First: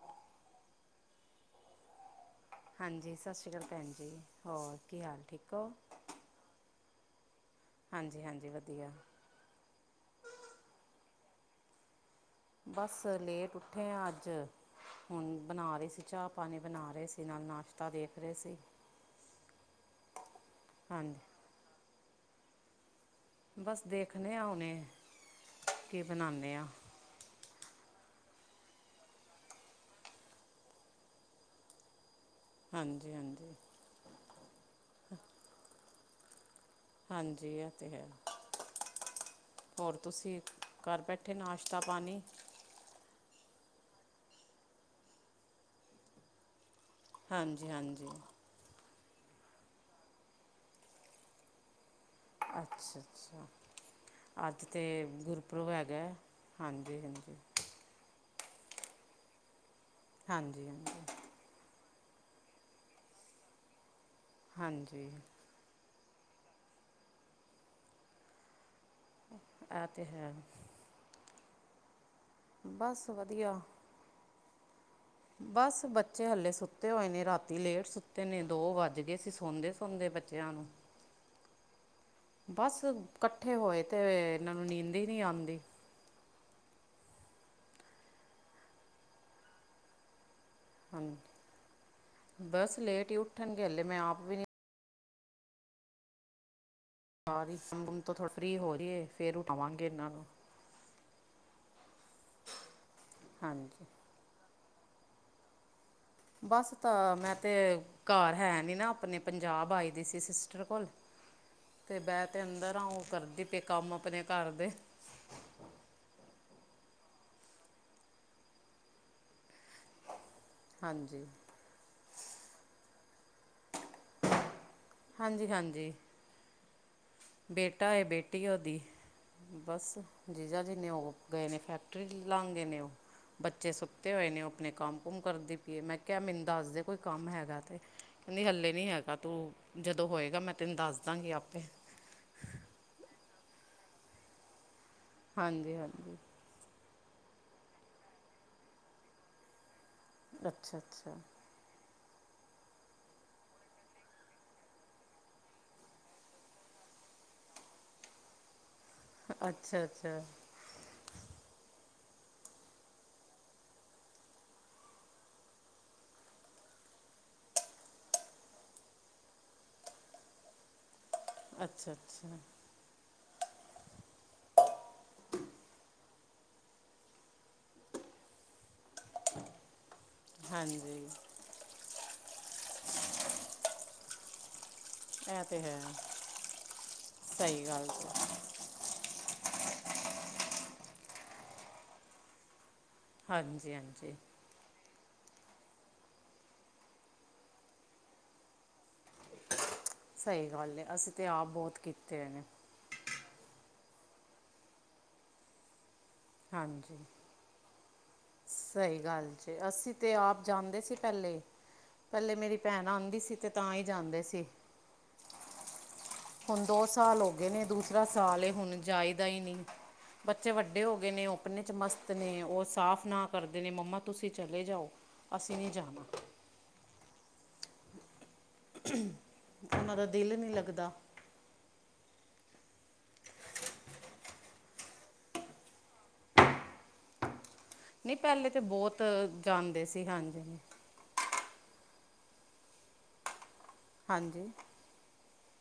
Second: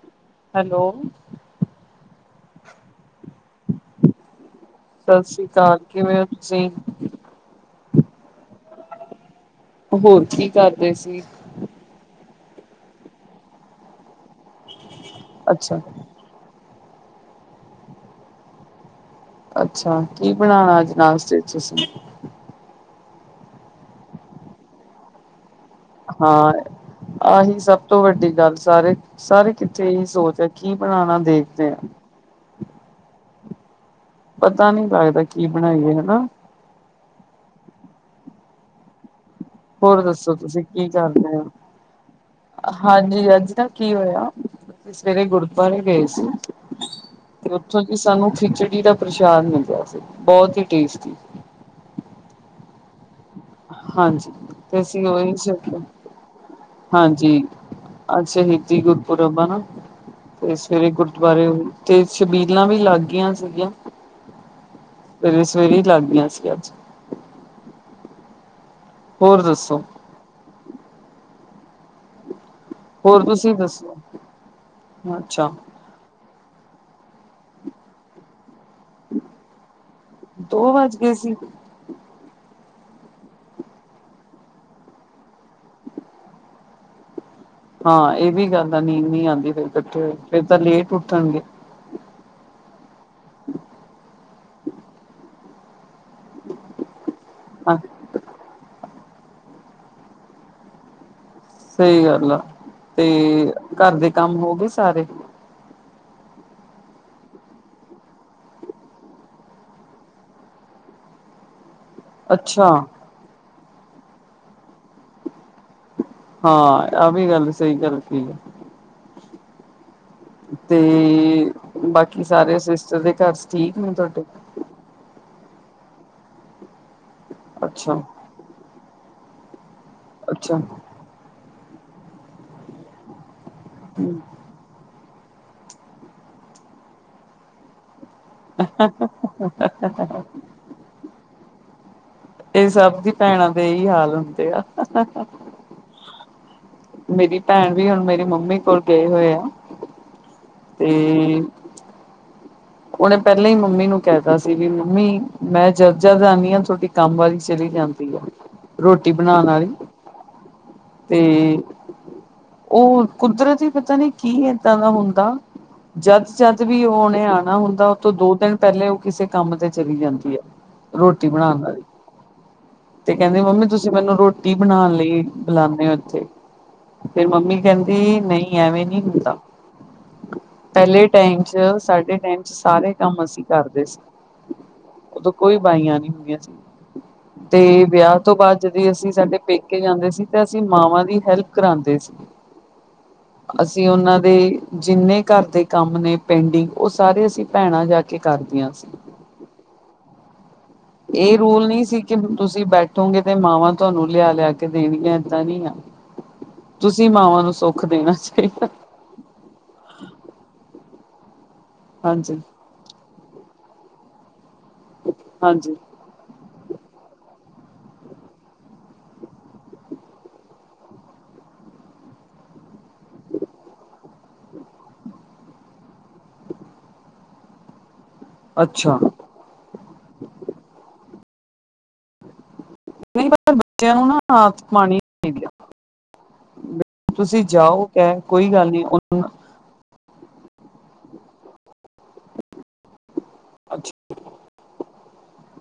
ਹ ਹੈਲੋ। ਹਾਂਜੀ, ਸਤਿ ਸ਼੍ਰੀ ਅਕਾਲ ਭੈਣ ਜੀ, ਹੋਰ। ਕੀ ਹਾਲ ਸਤਿ ਸ੍ਰੀ ਠੀਕ ਹੋ ਅਕਾਲ, ਕਿਵੇਂ ਹੋ ਤੁਸੀਂ? ਹਾਂਜੀ-ਹਾਂਜੀ, ਵਧੀਆ। ਹੋਰ ਕੀ ਕਰਦੇ ਸੀ? ਬਸ, ਲੇਟ ਉੱਠੇ ਹਾਂ ਅੱਜ, ਹੁਣ ਬਣਾ ਅੱਛਾ ਰਹੇ ਸੀ ਚਾਹ ਪਾਣੀ ਬਣਾ ਰਹੇ ਸੀ, ਨਾਲ ਨਾਸ਼ਤਾ ਦੇਖ ਰਹੇ ਸੀ। ਅੱਛਾ, ਕੀ ਬਣਾਣਾ ਅੱਜ ਹਾਂਜੀ ਨਾਸਤੇ ਤੁਸੀਂ? ਬਸ ਦੇਖਣੇ ਆ ਉਣੇ। ਹਾਂ, ਆਹੀ ਸਭ ਤੋਂ ਵੱਡੀ ਗੱਲ ਸਾਰੇ ਸਾਰੇ ਕਿੱਥੇ ਇਹੀ ਸੋਚ ਹੈ, ਕੀ ਬਣਾਉਣਾ ਦੇਖਦੇ ਆ। ਹਾਂਜੀ-ਹਾਂਜੀ। ਪਤਾ ਨੀ ਲੱਗਦਾ ਕੀ ਬਣਾਈਏ, ਹਨਾ? ਹਾਂਜੀ ਇਹ ਤੇ ਹੈ। ਹੋਰ ਦੱਸੋ ਤੁਸੀਂ ਕੀ ਕਰ ਬੈਠੇ ਕਰਦੇ ਹੋ ਨਾਸ਼ਤਾ-ਪਾਣੀ? ਹਾਂਜੀ ਅੱਜ ਨਾ ਕੀ ਹੋਇਆ, ਅਸੀਂ ਸਵੇਰੇ ਗੁਰਦੁਆਰੇ ਗਏ ਸੀ। ਤੇ ਹਾਂਜੀ ਉੱਥੋਂ ਦੀ ਹਾਂਜੀ ਸਾਨੂੰ ਖਿਚੜੀ ਦਾ ਪ੍ਰਸ਼ਾਦ ਮਿਲਿਆ ਸੀ। ਬਹੁਤ ਹੀ ਟੇਸਟੀ। ਅੱਛਾ ਅੱਛਾ। ਹਾਂਜੀ ਅੱਜ ਤੇ ਅਸੀਂ ਉਹੀ ਗੁਰਪੁਰਬ ਸੋਚਿਆ ਹੈਗਾ। ਹਾਂਜੀ ਹਾਂਜੀ‌। ਅੱਜ ਸ਼ਹੀਦੀ ਗੁਰਪੁਰਬ ਆ ਨਾ, ਤੇ ਹਾਂਜੀ ਸਵੇਰੇ ਗੁਰ ਹਾਂਜੀ ਵਾਰੇ, ਤੇ ਸ਼ਬੀਲਾਂ ਵੀ ਲੱਗ ਗਈਆਂ ਸੀਗੀਆਂ। ਹਾਂਜੀ। ਸਵੇਰੇ ਈ ਲੱਗ ਗਆਂ ਸੀ ਅੱਜ। ਹੋਰ ਦੱਸੋ? ਆਤੇ, ਹੈ। ਬਸ ਹੋਰ, ਤੁਸੀਂ ਵਧੀਆ ਦੱਸੋ? ਅੱਛਾ, ਬਸ, ਬੱਚੇ ਹਲੇ ਸੁੱਤੇ ਹੋਏ ਨੇ, ਰਾਤੀ ਲੇਟ ਸੁੱਤੇ ਨੇ, ਦੋ ਵੱਜ। ਵੱਜ ਗਏ ਸੀਂ ਸੌਦੇ ਸੌਦੇ ਬੱਚਿਆਂ ਨੂੰ। ਦੋ ਵੱਜ ਗਏ ਸੀ, ਬਸ, ਇਕੱਠੇ ਹੋਏ ਤੇ ਇਹਨਾਂ ਨੂੰ ਨੀਂਦ ਹੀ ਨਹੀਂ ਆਉਂਦੀ। ਹਾਂ, ਇਹ ਵੀ ਗੱਲ ਆ ਨੀਂਦ ਨੀ ਆਂਦੀ ਫਿਰ ਇਕੱਠੇ ਹੋ, ਫਿਰ ਤਾਂ ਲੇਟ ਹਾਂਜੀ ਉੱਠਣਗੇ। ਬਸ, ਲੇਟ ਹੀ ਉੱਠਣਗੇ ਹਲੇ ਮੈਂ ਆਪ ਵੀ ਨਹੀਂ। ਹਾਂ ਸਾਰੀਮ ਤੋਂ ਥੋ ਫਰੀ ਹੋ ਰਹੀ, ਫੇਰ ਉਠਾਵਾਂਗੇ ਇਹਨਾਂ ਨੂੰ। ਸਹੀ ਗੱਲ ਆ। ਤੇ ਹਾਂਜੀ ਘਰ ਦੇ ਕੰਮ ਹੋ ਗਏ ਸਾਰੇ, ਬਸ ਤਾਂ, ਮੈਂ ਤੇ ਘਰ ਹੈ ਨੀ ਨਾ ਆਪਣੇ ਪੰਜਾਬ ਆਈ ਦੀ ਸੀ। ਸਿਸਟਰ ਕੋਲ, ਮੈਂ, ਤੇ ਅੱਛਾ, ਅੰਦਰ ਆ। ਉਹ ਕਰਦੀ ਪਈ ਕੰਮ ਆਪਣੇ ਘਰ ਦੇ। ਹਾਂ, ਆ ਵੀ ਗੱਲ ਸਹੀ ਗੱਲ ਕਰਤੀ ਆ। ਤੇ, ਹਾਂਜੀ ਬਾਕੀ ਸਾਰੇ ਸਿਸਟਰ ਦੇ ਘਰ ਠੀਕ ਨੇ ਤੁਹਾਡੇ। ਹਾਂਜੀ, ਹਾਂਜੀ, ਬੇਟਾ ਅੱਛਾ। ਐ ਬੇਟੀ ਉਹਦੀ, ਬਸ ਅੱਛਾ, ਜੀਜਾ ਜੀ ਨੇ ਓ, ਗਏ ਨੇ ਫੈਕਟਰੀ ਲਾਂ ਗਏ ਨੇ, ਉਹ ਬੱਚੇ ਸੁੱਤੇ ਹੋਏ ਨੇ, ਉਹ ਆਪਣੇ ਕੰਮ ਕੁਮ ਕਰਦੀ। ਮੈਂ ਕਿਹਾ ਮੈਨੂੰ ਦੱਸਦੇ ਕੋਈ ਕੰਮ ਹੈਗਾ। ਤੇ ਕਹਿੰਦੀ ਹੱਲੇ ਨੀ ਹੈਗਾ ਤੂੰ ਜਦੋਂ ਹੋਏਗਾ ਮੈਂ, ਤੈਨੂੰ ਦੱਸਦਾਂਗੀ ਆਪੇ। ਇਹ ਸਭ ਦੀ ਭੈਣਾਂ ਦੇ ਇਹੀ ਹਾਲ ਹੁੰਦੇ ਆ। [inaudible] ਹਾਂਜੀ, ਹਾਂਜੀ, ਮੇਰੀ ਭੈਣ ਵੀ ਹੁਣ ਮੇਰੀ ਮੰਮੀ ਕੋਲ ਗਏ ਹੋਏ ਆ। ਅੱਛਾ ਅੱਛਾ, ਤੇ ਉਹਨੇ ਪਹਿਲਾਂ ਹੀ ਮੰਮੀ ਨੂੰ ਕਹਿਤਾ ਸੀ ਵੀ ਮੰਮੀ ਮੈਂ ਜਦ ਜਦ ਆਂਦੀ ਆ ਤੁਹਾਡੀ ਕੰਮ ਵਾਲੀ ਚਲੀ ਜਾਂਦੀ ਐ। [inaudible] ਰੋਟੀ ਬਣਾਣ ਅੱਛਾ ਆਲੀ ਅੱਛਾ ਤੇ। ਉਹ ਕੁਦਰਤ ਹੀ ਪਤਾ ਨੀ ਕੀ ਏਦਾਂ ਦਾ ਹੁੰਦਾ। ਜਦ ਜਦ ਵੀ ਓਨੇ ਆਣਾ, ਹੁੰਦਾ ਉਹ ਤੋਂ ਦੋ ਦਿਨ ਪਹਿਲੇ ਉਹ ਕਿਸੇ ਕੰਮ ਤੇ ਚਲੀ ਜਾਂਦੀ ਆ। ਰੋਟੀ ਬਣਾਣ ਦਾ। ਅੱਛਾ ਅੱਛਾ ਤੇ ਕਹਿੰਦੇ ਮੰਮੀ ਤੁਸੀਂ ਮੈਨੂੰ ਰੋਟੀ ਬਣਾਣ ਲਈ ਬੁਲਾਦੇ ਹੋ ਇੱਥੇ। ਫਿਰ ਮੰਮੀ ਕਹਿੰਦੀ ਨਹੀਂ ਐਵੇਂ ਨਹੀਂ ਹੁੰਦਾ। ਹਾਂਜੀ ਪਹਿਲੇ ਇਹ ਟਾਈਮ 'ਚ ਸਾਡੇ ਟਾਈਮ 'ਚ ਸਾਰੇ ਕੰਮ ਅਸੀਂ ਕਰਦੇ ਸੀ। ਉਦੋਂ ਤਾਂ ਕੋਈ ਹੈ ਬਾਈਆਂ ਨਹੀਂ ਹੁੰਦੀਆਂ ਸੀ ਸਹੀ ਤੇ ਗੱਲ ਵਿਆਹ ਹੈ। ਤੋਂ ਬਾਅਦ ਜਦ ਅਸੀਂ ਸਾਡੇ ਪੇਕੇ ਜਾਂਦੇ ਸੀ ਤੇ ਅਸੀਂ ਮਾਵਾਂ ਦੀ ਹੈਲਪ ਕਰਾਉਂਦੇ ਸੀ। ਹਾਂਜੀ ਅਸੀਂ ਹਾਂਜੀ ਉਹਨਾਂ ਦੇ ਜਿੰਨੇ ਘਰ ਦੇ ਕੰਮ ਨੇ ਪੇਡਿੰਗ ਉਹ ਸਾਰੇ ਅ ਭੈਣਾਂ ਜਾ ਕੇ ਕਰਦੀਆਂ ਸੀ। ਸਹੀ ਗੱਲ ਹੈ ਅਸੀਂ ਤਾਂ ਇਹ ਆਪ ਰੂਲ ਬਹੁਤ ਨਹੀਂ ਸੀ ਕਿ ਕੀਤੇ ਹੋਏ ਨੇ ਤੁਸੀਂ ਬੈਠੇ ਗੇ, ਤੇ ਮਾਵਾਂ ਤੁਹਾਨੂੰ ਲਿਆ ਲਿਆ ਕੇ ਦੇਣਗੀਆਂ ਏਦਾਂ ਨੀ ਆ ਹਾਂਜੀ ਤੁਸੀਂ ਮਾਵਾਂ ਨੂੰ ਸੁੱਖ, ਦੇਣਾ ਚਾਹੀਦਾ। ਸਹੀ, ਗੱਲ ਜੇ ਅਸੀਂ ਤੇ ਆਪ ਜਾਂਦੇ ਸੀ ਪਹਿਲੇ ਪਹਿਲੇ ਹਾਂਜੀ ਮੇਰੀ, ਭੈਣਾਂ ਆਂਦੀ ਸੀ। ਤੇ ਤਾਂ ਹੀ ਜਾਂਦੇ ਸੀ। ਹਾਂਜੀ, ਹੁਣ ਦੋ ਸਾਲ ਹੋ ਗਏ ਨੇ ਦੂਸਰਾ ਸਾਲ ਇਹ ਹੁਣ ਜਾਇਦਾ ਹੀ ਨਹੀਂ। ਬੱਚੇ ਵੱਡੇ ਹੋ ਗਏ ਨੇ ਓ ਆਪਨੇ ਚ ਮਸਤ ਨੇ ਉਹ ਸਾਫ਼ ਨਾ ਕਰਦੇ ਨੇ ਮੰਮਾ ਤੁਸੀਂ ਚਲੇ ਜਾਓ। ਅਸੀਂ ਨਹੀਂ ਜਾਣਾ। ਅੱਛਾ ਉਹਨਾਂ ਦਾ ਦਿਲ ਨੀ ਲੱਗਦਾ। ਨਹੀਂ ਬੱਚਿਆਂ ਨੂੰ ਨਾ ਆਦਤ ਪਾਣੀ ਚਾਹੀਦੀ ਆ। ਤੁਸੀਂ ਜਾਓ, ਨਹੀਂ ਕਹਿ ਪਹਿਲੇ ਕੋਈ ਤਾਂ ਗੱਲ ਨੀ ਬਹੁਤ ਜਾਂਦੇ ਸੀ ਹਾਂਜੀ। ਅੱਛਾ, ਹਾਂਜੀ,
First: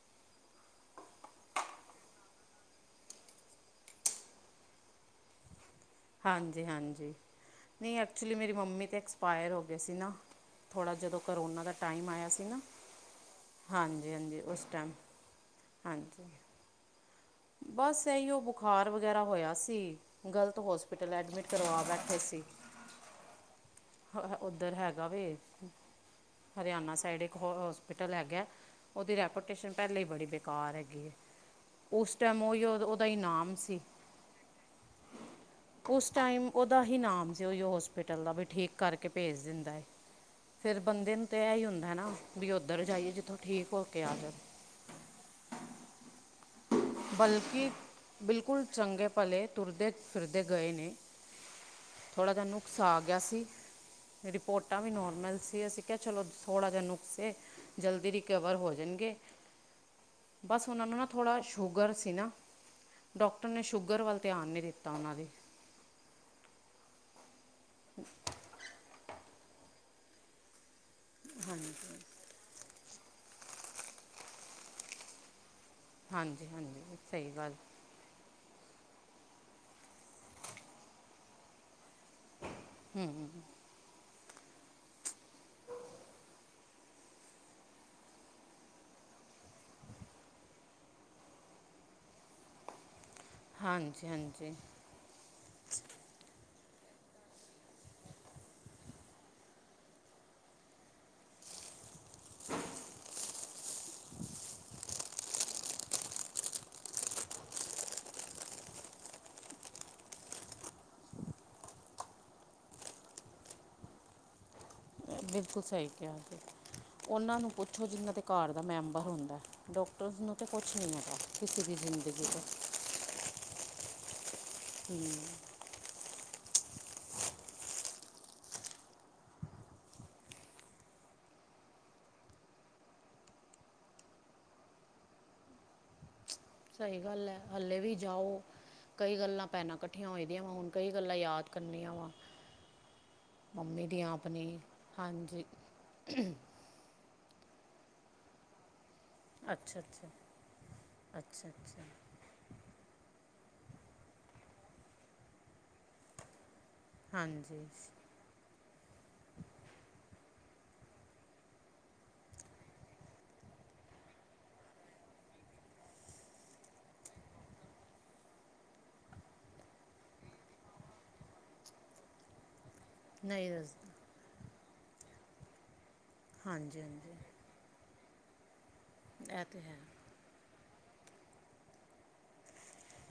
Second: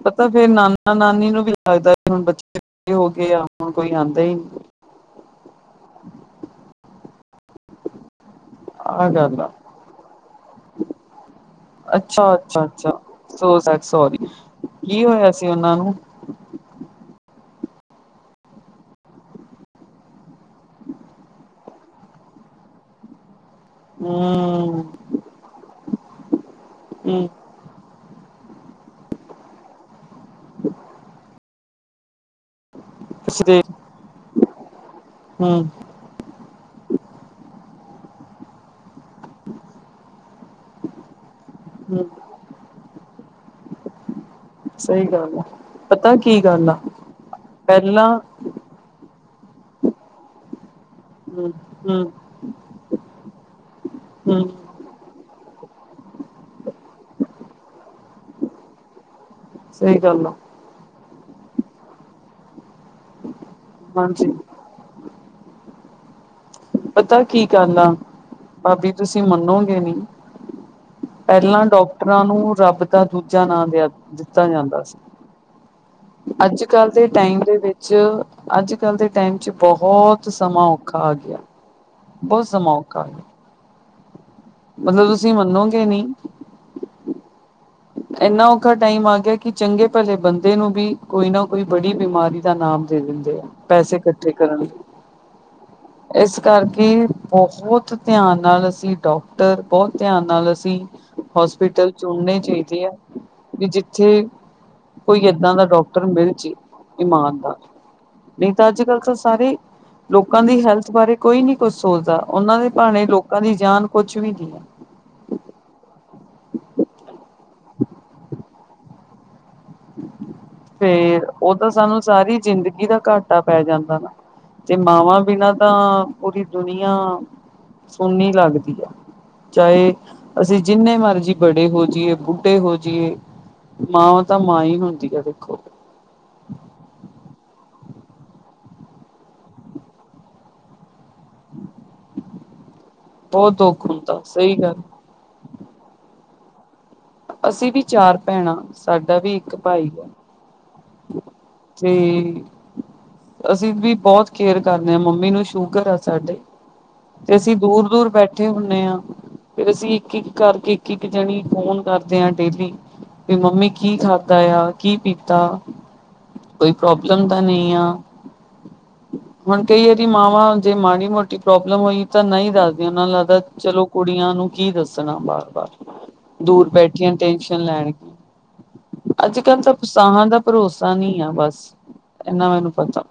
ਪਤਾ ਫੇਰ ਨਾਨਾ-ਨਾਨੀ ਨੂੰ ਵੀ ਲੱਗਦਾ, ਹੁਣ ਬੱਚੇ ਹੋ ਗਏ ਆ ਹੁਣ ਕੋਈ ਆਉਂਦਾ ਹੀ ਨਹੀਂ। ਹਾਂਜੀ-ਹਾਂਜੀ, ਨਹੀਂ ਐਕਚੁਲੀ ਮੇਰੀ ਮੰਮੀ ਤਾਂ ਆਹ ਗੱਲ ਆ ਐਕਸਪਾਇਰ ਹੋ ਗਏ ਸੀ ਨਾ। ਥੋੜ੍ਹਾ ਜਦੋਂ ਕਰੋਨਾ ਦਾ ਟਾਈਮ ਆਇਆ ਅੱਛਾ ਸੀ, ਨਾ ਅੱਛਾ ਅੱਛਾ ਸੋ ਸੈਡ ਸੋਰੀ ਹਾਂਜੀ-ਹਾਂਜੀ ਉਸ ਟਾਈਮ ਕੀ ਹੋਇਆ ਸੀ ਉਹਨਾਂ ਨੂੰ ਹਾਂਜੀ ਬਸ ਇਹੀ ਉਹ ਬੁਖਾਰ ਵਗੈਰਾ ਹੋਇਆ ਸੀ। ਗ਼ਲਤ ਹੋਸਪਿਟਲ ਐਡਮਿਟ ਕਰਵਾ ਬੈਠੇ ਸੀ। ਉੱਧਰ ਹਮ ਹੈਗਾ ਵੀ ਹਰਿਆਣਾ ਸਾਈਡ ਹਮ ਇੱਕ ਹੋ, ਹੋਸਪੀਟਲ ਹੈਗਾ, ਉਹਦੀ ਰੈਪੋਟੇਸ਼ਨ ਪਹਿਲੇ ਹੀ ਬੀ ਬੇਕਾਰ ਹੈਗੀ ਹੈ। ਉਸ ਟਾਈਮ ਉਹਹੀ ਉਹਦਾ ਤੁਸੀਂ ਇਨਾਮ ਦੇ ਸੀ। ਹਮ ਉਸ ਟਾਈਮ ਉਹਦਾ ਹੀ ਨਾਮ ਸੀ, ਉਹੀ ਹੋਸਪਿਟਲ ਦਾ ਵੀ ਠੀਕ ਕਰਕੇ ਭੇਜ ਦਿੰਦਾ ਏ, ਫੇਰ ਬੰਦੇ ਨੂੰ ਤੇ ਇਹ ਹੀ ਹੁੰਦਾ, ਹਮ ਨਾ ਵੀ ਉੱਧਰ ਜਾਈਏ ਜਿੱਥੋਂ ਠੀਕ ਹੋ ਕੇ ਆ ਜਾਓ। ਸਹੀ ਗੱਲ ਹੈ। ਪਤਾ ਕੀ ਗ ਬਲਕਿ ਬਿਲਕੁਲ ਚੰਗੇ ਭਲੇ। ਤੁਰਦੇ ਫਿਰਦੇ ਗਏ, ਨੇ ਹਮ ਹਮ ਥੋੜ੍ਹਾ ਜਿਹਾ ਨੂੰ ਉਕਸਾ ਗਿਆ ਸੀ। ਹਮ ਰਿਪੋਰਟ ਟਾ ਵੀ ਨੋਰਮਲ ਸੀ, ਅਸੀਂ ਕਿਹਾ ਚਲੋ ਥੋੜ੍ਹਾ ਜਿਹਾ ਨੁਕਸੇ ਜਲਦੀ ਰਿਕਵਰ ਹੋ ਜਾਣਗੇ। ਸਹੀ ਗੱਲ ਆ। ਬਸ ਉਹਨਾਂ ਨੂੰ ਨਾ ਥੋੜ੍ਹਾ ਸ਼ੂਗਰ ਸੀ ਨਾ, ਡੋਕਟਰ ਨੇ ਸ਼ੂਗਰ ਵੱਲ ਹਾਂਜੀ ਧਿਆਨ ਨਹੀਂ ਦਿੱਤਾ ਉਹਨਾਂ ਦੀ ਪਤਾ ਕੀ ਕਰਨਾ ਭਾਬੀ ਤੁਸੀਂ ਮੰਨੋਗੇ ਨੀ। ਪਹਿਲਾਂ ਡਾਕਟਰਾਂ ਨੂੰ ਰੱਬ ਦਾ ਦੂਜਾ ਨਾਂ ਦ ਦਿੱਤਾ ਜਾਂਦਾ ਸੀ। ਹਾਂਜੀ ਅੱਜ ਹਾਂਜੀ ਕੱਲ੍ਹ ਦੇ ਸਹੀ ਟਾਈਮ ਗੱਲ ਦੇ ਵਿੱਚ ਚ ਅੱਜ-ਕੱਲ ਦੇ ਟਾਈਮ ਚ ਬਹੁਤ ਸਮਾਂ ਔਖਾ ਆ ਗਿਆ। ਬਹੁਤ ਸਮਾਂ ਔ ਹੂੰ, ਮਤਲਬ ਤੁਸੀਂ ਮੰਨੋਗੇ ਨਹੀਂ ਇੰਨਾ ਔਖਾ ਟਾਈਮ ਆ ਗਿਆ, ਕਿ ਚੰਗੇ ਭਲੇ ਬੰਦੇ ਨੂੰ ਵੀ ਕੋਈ ਨਾ ਕੋਈ ਬੜੀ ਬਿਮਾਰੀ ਦਾ ਨਾਮ ਦੇ ਦਿੰਦੇ ਪੈਸੇ ਹਾਂਜੀ ਇਕੱਠੇ ਹਾਂਜੀ ਕਰਨ ਲਈ [inaudible] ਇਸ ਕਰਕੇ ਬਹੁਤ ਧਿਆਨ ਨਾਲ ਅਸੀਂ ਡਾਕਟਰ ਬਹੁਤ ਧਿਆਨ ਨਾਲ ਅਸੀਂ ਹੋਸਪਿਟਲ ਚੁਣਨੇ ਚਾਹੀਦੇ, ਆ ਵੀ ਜਿੱਥੇ ਕੋਈ ਏਦਾਂ ਦਾ ਡਾਕਟਰ ਮਿਲ ਜੇ ਇਮਾਨਦਾਰ। ਨਹੀਂ ਤਾਂ ਅੱਜ-ਕੱਲ੍ਹ ਤਾਂ ਸਾਰੇ ਲੋਕਾਂ ਦੀ ਹੈਲਥ ਬਾਰੇ ਕੋਈ ਨੀ ਕੁਛ ਸੋਚਦਾ, ਉਹਨਾਂ ਦੇ ਭਾਣੇ ਲੋਕਾਂ ਦੀ ਜਾਨ ਕੁਛ ਵੀ ਨਹੀਂ। ਬਿਲਕੁਲ ਸਹੀ ਕਿਹਾ, ਉਹਨਾਂ ਨੂੰ ਪੁੱਛੋ ਜਿਨ੍ਹਾਂ ਦੇ ਘਰ ਦਾ ਮੈਂਬਰ ਹੁੰਦਾ। ਡਾਕਟਰਸ ਨੂੰ ਤਾਂ ਕੁਝ ਨਹੀਂ ਹੈਗਾ ਫੇਰ, ਉਹ ਕਿਸੇ ਤਾਂ ਦੀ ਸਾਨੂੰ ਜ਼ਿੰਦਗੀ ਸਾਰੀ ਤੋਂ ਜ਼ਿੰਦਗੀ ਦਾ ਘਾਟਾ ਪੈ ਜਾਂਦਾ ਨਾ। ਤੇ ਮਾਵਾਂ ਬਿਨਾਂ ਤਾਂ ਪੂਰੀ ਦੁਨੀਆਂ ਸੁਨੀ ਲੱਗਦੀ ਹੈ। ਚਾਹੇ ਅਸੀਂ ਜਿੰਨੇ ਮਰਜ਼ੀ ਬੜੇ ਹੋ ਜਾਈਏ ਬੁੱਢੇ ਹੋ ਜਾਈਏ। ਮਾਂਵ ਤਾਂ ਮਾਂ ਹੀ ਹੁੰਦੀ ਆ ਦੇਖੋ। ਸਹੀ ਗੱਲ ਹੈ ਹੱਲੇ ਵੀ ਜਾਓ। ਕਈ ਗੱਲਾਂ ਭੈਣਾਂ ਇਕੱਠੀਆਂ ਹੋ ਦੀਆਂ ਵਾ ਹੁਣ ਕਈ ਗੱਲਾਂ ਯਾਦ ਕਰਨੀਆਂ ਵਾ ਬਹੁਤ ਮੰਮੀ ਦੁੱਖ ਦੀ ਹੁੰਦਾ ਆਪਣੀ ਸਹੀ ਗੱਲ ਹਾਂਜੀ, ਅਸੀਂ ਵੀ ਚਾਰ ਭੈਣਾਂ ਸਾਡਾ ਵੀ ਇੱਕ ਅੱਛਾ ਭਾਈ। ਅੱਛਾ ਅੱਛਾ ਅੱਛਾ ਤੇ ਅਸੀਂ ਵੀ ਬਹੁਤ ਕੇਅਰ ਕਰਨੇ ਆ ਮੰਮੀ ਨੂੰ ਸ਼ੂਗਰ ਐ ਸਾਡੇ। ਤੇ ਅਸੀਂ ਹਾਂਜੀ ਦੂਰ, ਦੂਰ ਬੈਠ ਇਕੱਠੇ ਹੁੰਨੇ ਹਾਂ ਫਿਰ ਅਸੀਂ ਇੱਕ, ਇੱਕ ਕਰਕੇ ਇੱਕ, ਇੱਕ ਜਣੀ ਫੋਨ ਕਰਦੇ ਹਾਂ ਡੇਲੀ। ਵੀ ਮੰਮੀ ਕੀ ਖਾਧਾ ਆ ਕੀ ਪੀਤਾ ਕੋਈ ਪ੍ਰੋਬਲਮ ਤਾਂ ਨਹੀਂ ਆ ਹੁਣ ਕਹੀਏ ਦੀ ਮਾਵਾਂ ਜੇ ਮਾੜੀ ਮੋਟੀ ਪ੍ਰੋਬਲਮ ਹੋਈ ਤਾਂ ਨਹੀਂ ਦੱਸਦੀਆਂ ਉਹਨਾਂ ਨੂੰ ਲੱਗਦਾ ਨਹੀਂ ਚਲੋ ਦੱਸਦਾ ਕੁੜੀਆਂ ਨੂੰ ਕੀ ਦੱਸਣਾ ਬਾਰ- ਬਾਰ ਦੂਰ ਹਾਂਜੀ ਹਾਂਜੀ ਬੈਠੀਆਂ ਟੈਸ਼ਨ ਲੈਣ ਅੱਜ ਇਹ ਕੱਲ ਤਾਂ ਹੈ ਸਾਹਾਂ ਦਾ ਭਰੋਸਾ ਨਹੀਂ ਆ ਬਸ ਇਹਨਾ ਮੈਨੂੰ ਪਤਾ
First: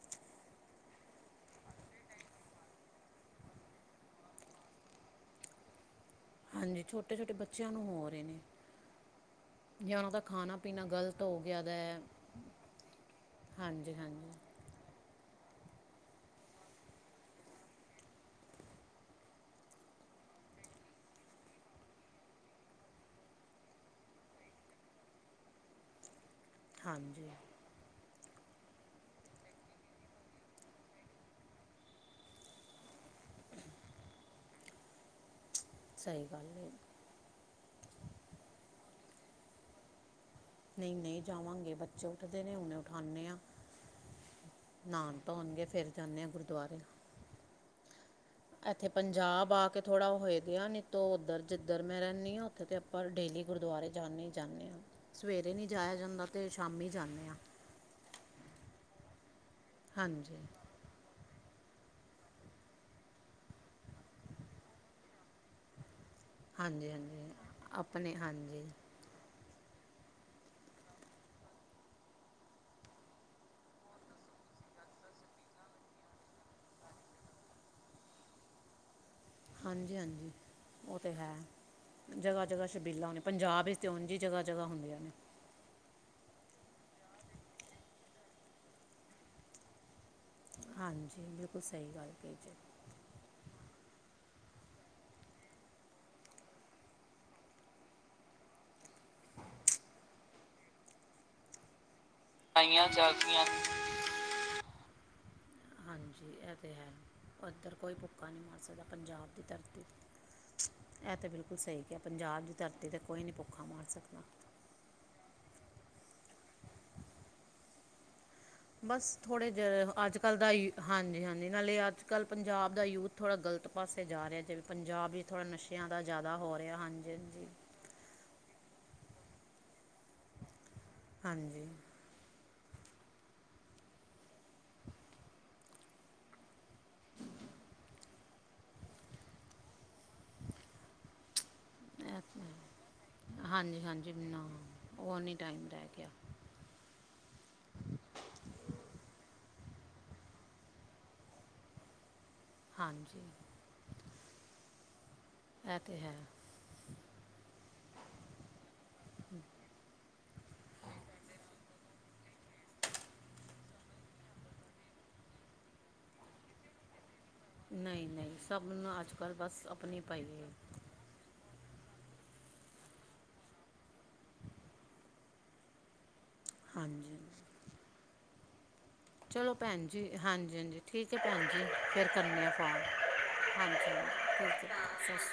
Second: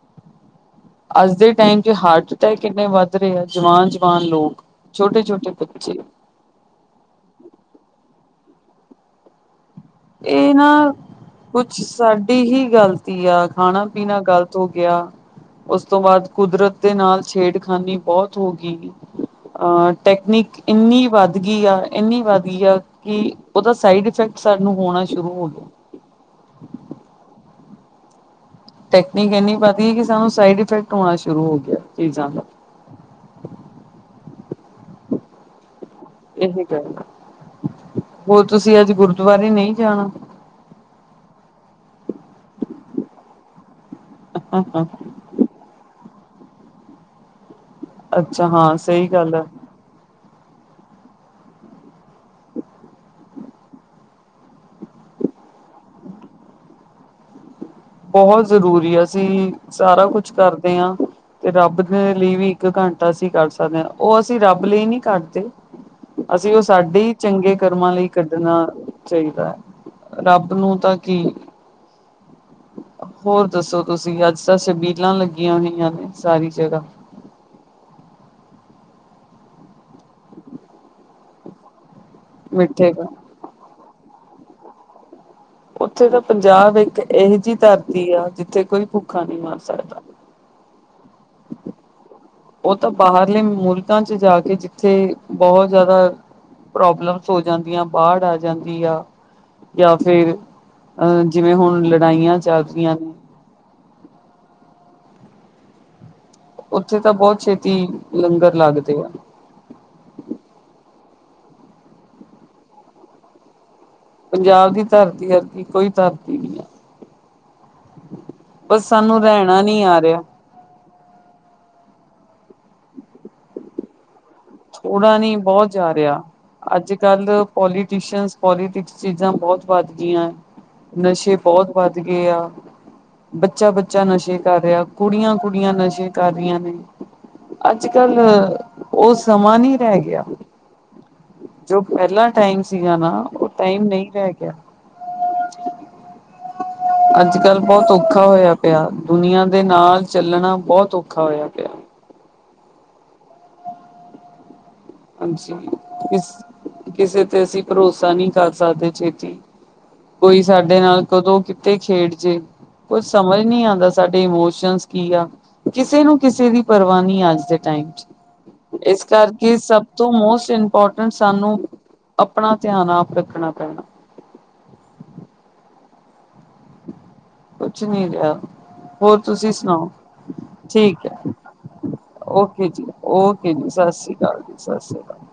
[inaudible] ਅੱਜ ਦੇ ਟਾਈਮ 'ਚ ਹਾਰਟ ਅਟੈਕ ਕਿੰਨੇ ਵੱਧ ਰਹੇ ਆ ਜਵਾਨ- ਜਵਾਨ ਲੋਕ ਛੋਟੇ- ਛੋਟੇ ਬੱਚੇ ਹਾਂਜੀ ਛੋਟੇ -ਛੋਟੇ ਬੱਚਿਆਂ ਨੂੰ ਹੋ ਰਹੇ ਨੇ। ਜਾਂ ਉਹਨਾਂ ਦਾ ਇਹ ਖਾਣਾ ਪੀਣਾ ਨਾ ਗਲਤ ਹੋ ਗਿਆ ਦਾ ਕੁਛ ਸਾਡੀ ਹੀ ਗਲਤੀ ਆ ਹਾਂਜੀ ਖਾਣਾ-ਪੀਣਾ ਹਾਂਜੀ ਗਲਤ ਹੋ ਗਿਆ ਉਸ ਤੋਂ ਬਾਅਦ ਕੁਦਰਤ ਦੇ ਨਾਲ ਛੇੜਖਾਨੀ ਬਹੁਤ ਹੋ ਗਈ। ਅਹ ਟੈਕਨੀਕ ਇੰਨੀ ਵੱਧ ਗਈ ਆ ਇੰਨੀ ਵੱਧ ਗਈ ਆ। ਕਿ ਉਹਦਾ ਸਾਈਡ ਇਫੈਕਟ ਸਾਨੂੰ ਹੋਣਾ ਸ਼ੁਰੂ ਹੋ ਗਿਆ। ਹਾਂਜੀ ਟੈਕਨੀਕ ਇੰਨੀ ਵੱਧ ਗੀ ਕਿ ਸਾਨੂੰ ਸਾਈਡ ਇਫੈਕਟ ਹੋਣਾ ਸ਼ੁਰੂ ਹੋ ਗਿਆ ਚੀਜ਼ਾਂ ਦਾ [inaudible] ਸਹੀ ਇਹੀ ਹੈ ਗੱਲ ਆ ਹੋਰ ਤੁਸੀਂ ਅੱਜ ਗੁਰਦੁਆਰੇ ਨਹੀਂ ਜਾਣਾ। ਨਹੀਂ- ਨਹੀਂ ਜਾਵਾਂਗੇ ਬੱਚੇ ਉੱਠਦੇ ਨੇ ਹੁਨੇ ਉਠਾਨੇ ਹਾਂ ਨਾਨ ਧੋਣਗੇ ਫਿਰ ਜਾਂਨੇ ਹਾਂ ਗੁਰਦੁਆਰੇ ਅੱਛਾ ਹਾਂ ਐਥੇ ਸਹੀ ਗੱਲ ਹੈ। ਪੰਜਾਬ ਆ ਕੇ ਥੋੜ੍ਹਾ ਹੋਏ ਦੇ ਆ ਨਹੀਂ ਤੋ ਉੱਧਰ ਜਿੱਧਰ ਮੈਂ ਰਹਿੰਨੀ ਹਾਂ ਉੱਥੇ ਤਾਂ ਆਪਾਂ ਡੇਲੀ ਗੁਰਦੁਆਰੇ ਜਾਨੇ ਹੀ ਜਾਂਨੇ ਹਾਂ। ਸਵੇਰੇ ਨਹੀਂ ਜਾਇਆ ਜਾਂਦਾ ਤੇ ਸ਼ਾਮੀ ਜਾਂਨੇ ਹਾਂ। ਬਹੁਤ ਜ਼ਰੂਰੀ ਅਸੀਂ ਸਾਰਾ ਕੁਛ ਹਾਂਜੀ ਕਰਦੇ ਆਂ। ਤੇ ਰੱਬ ਦੇ ਲਈ ਵੀ ਇੱਕ ਘੰਟਾ ਅਸੀਂ ਕਢੱ ਸਕਦੇ ਹਾਂ ਉਹ ਅਸੀਂ ਰੱਬ ਲਈ ਨਹੀਂ ਕਢੱਦੇ ਅਸੀਂ ਉਹ ਹਾਂਜੀ ਸਾਡੇ ਹੀ ਹਾਂਜੀ ਚੰਗੇ ਕਰਮਾਂ ਲਈ ਆਪਣੇ ਹਾਂਜੀ ਕੱਢਣਾ। ਚਾਹੀਦਾ ਹੈ ਰੱਬ ਨੂੰ ਤਾਂ ਕੀ ਹੋਰ ਦੱਸੋ ਤੁਸੀਂ ਅੱਜ ਤਾਂ ਸ਼ਬੀਲਾਂ ਲੱਗੀਆਂ ਹੋਈਆਂ ਨੇ ਸਾਰੀ ਜਗ੍ਹਾ ਹਾਂਜੀ- ਹਾਂਜੀ ਉਹ ਤਾਂ ਹੈ ਜਗ੍ਹਾ- ਜਗ੍ਹਾ ਮਿੱਠੇ ਦਾ ਛਬੀਲਾਂ ਨੇ। ਪੰਜਾਬ ਵਿੱਚ ਉਂਝ ਹੀ ਜਗ੍ਹਾ- ਜਗ੍ਹਾ ਹੁੰਦੀਆਂ ਨੇ। ਉਥੇ ਤਾਂ ਪੰਜਾਬ ਇੱਕ ਇਹੋ ਜਿਹੀ ਧਰਤੀ ਆ ਜਿੱਥੇ ਕੋਈ ਭੁੱਖਾ ਨਹੀਂ ਮਰ ਸਕਦਾ। ਹਾਂਜੀ ਬਿਲਕੁਲ ਸਹੀ ਗੱਲ ਕਹੀ ਜੇ। ਉਹ ਤਾਂ ਬਾਹਰਲੇ ਮੁਲਕਾਂ 'ਚ ਜਾ ਕੇ ਜਿੱਥੇ ਬਹੁਤ ਜ਼ਿਆਦਾ ਪ੍ਰੋਬਲਮਸ ਹੋ ਜਾਂਦੀਆਂ ਬਾੜ ਆ ਜਾਂਦੀ ਆ। ਜਾਂ ਫਿਰ ਅਹ ਜਿਵੇਂ ਹੁਣ ਲੜਾਈਆਂ ਚੱਲ ਲੜਾਈਆਂ [inaudible] ਰਹੀਆਂ ਨੇ ਚਲਦੀਆਂ। ਹਾਂਜੀ ਇਹ ਤਾਂ ਹੈ ਉੱਥੇ ਬਹੁਤ ਉਧਰ ਛੇਤੀ ਕੋਈ ਭੁਖਾ ਨਹੀਂ ਲੰਗਰ ਮਰ ਸਕਦਾ ਲੱਗਦੇ ਆ ਪੰਜਾਬ ਦੀ ਧਰਤੀ ਤੇ [inaudible] ਇਹ ਤਾਂ ਬਿਲਕੁਲ ਸਹੀ ਕਿਹਾ ਪੰਜਾਬ ਦੀ ਧਰਤੀ ਤੇ ਕੋਈ ਨਹੀਂ ਭੁੱਖਾ ਮਰ ਸਕਦਾ। ਪੰਜਾਬ ਦੀ ਧਰਤੀ ਅਗੇ ਕੋਈ ਧਰਤੀ ਨਹੀਂ। ਬਸ ਸਾਨੂੰ ਥੋੜ੍ਹੇ ਰਹਿਣਾ ਨਹੀਂ ਜਿਹੇ ਆ ਅੱਜ ਰਿਹਾ ਕੱਲ੍ਹ ਦਾ ਹੀ ਹਾਂਜੀ- ਹਾਂਜੀ ਨਾਲੇ ਅੱਜ ਕੱਲ੍ਹ ਪੰਜਾਬ ਦਾ ਯੂਥ ਥੋੜ੍ਹਾ ਗਲਤ ਪਾਸੇ ਜਾ ਰਿਹਾ ਜਿਵੇਂ ਪੰਜਾਬ ਥੋੜ੍ਹਾ ਵਿੱਚ ਨੀ ਬਹੁਤ ਨਸ਼ਿਆਂ ਜਾ ਦਾ ਰਿਹਾ ਜ਼ਿਆਦਾ ਹੋ ਰਿਹਾ ਅੱਜ ਹਾਂਜੀ ਕੱਲ ਹਾਂਜੀ ਪੋਲੀਟੀਸ਼ਨ ਪੋਲੀਟਿਕਸ ਚੀਜ਼ਾਂ ਬਹੁਤ ਵੱਧ ਗਈਆਂ ਨਸ਼ੇ ਹਾਂਜੀ ਬਹੁਤ ਵੱਧ ਗਏ ਆ। ਬੱਚਾ- ਬੱਚਾ ਨਸ਼ੇ ਕਰ ਰਿਹਾ ਕੁੜੀਆਂ- ਕੁੜੀਆਂ ਨਸ਼ੇ ਕਰ ਰਹੀਆਂ ਨੇ। ਅੱਜ ਕੱਲ ਉਹ ਸਮਾਂ ਨਹੀਂ ਰਹਿ ਗਿਆ। ਜੋ [inaudible] ਪਹਿਲਾ ਟਾਈਮ ਸੀਗਾ ਨਾ ਉਹ ਹਾਂਜੀ- ਟਾਈਮ ਨਹੀਂ ਹਾਂਜੀ ਰਹਿ ਹਨਾ ਗਿਆ ਉਹ ਨਹੀਂ ਟਾਈਮ ਰਹਿ ਗਿਆ। [inaudible] ਅੱਜ ਕੱਲ੍ਹ ਬਹੁਤ ਔਖਾ ਹੋਇਆ ਪਿਆ ਦੁਨੀਆਂ ਦੇ ਨਾਲ ਚੱਲਣਾ ਬਹੁਤ ਔਖਾ ਹੋਇਆ ਪਿਆ। ਹਾਂਜੀ ਹਾਂਜੀ ਇਹ ਤਾਂ ਹੈ ਕਿਸ ਕਿਸੇ ਤੇ ਅਸੀਂ ਭਰੋਸਾ ਨਹੀਂ ਕਰ ਸਕਦੇ ਛੇਤੀ ਕੋਈ ਸਾਡੇ ਨਾਲ ਕਦੋਂ ਕਿਤੇ ਖੇਡ ਜੇ। ਕੁਛ ਸਮਝ ਨੀ ਆਉਂਦਾ ਸਾਡੇ ਇਮੋਸ਼ਨ ਕੀ ਆ ਕਿਸੇ ਨੂੰ ਕਿਸੇ ਦੀ ਪਰਵਾ ਨਹੀਂ ਅੱਜ ਦੇ ਟਾਈਮ ਚ ਨਹੀਂ ਨਹੀਂ ਸਭ ਨੂੰ ਇਸ ਅੱਜ ਕਰ ਕੱਲ੍ਹ ਕੇ ਬਸ ਸਭ ਆਪਣੀ ਤੋਂ ਪਾਈ ਹੈ ਮੋਸਟ ਇਮਪੋਰੇਂਟੈਂਟ ਸਾਨੂੰ ਆਪਣਾ ਧਿਆਨ ਆਪ ਰੱਖਣਾ ਪੈਣਾ। ਹਾਂਜੀ। ਕੁੱਛ ਨਹੀ ਰਹਿਆ। ਚਲੋ ਭੈਣ ਜੀ ਹਾਂਜੀ ਹਾਂਜੀ ਠੀਕ ਹੈ ਭੈਣ ਜੀ ਫਿਰ ਕਰਨੇ ਆ। ਫੋਨ ਜ ਓਕੇ ਜੀ ਹਾਂਜੀ ਸਤਿ ਸ਼੍ਰੀ ਹਾਂਜੀ ਅਕਾਲ ਜੀ ਠੀਕ ਸਤਿ ਹੈ ਸ਼੍ਰੀ ਅਕਾਲ।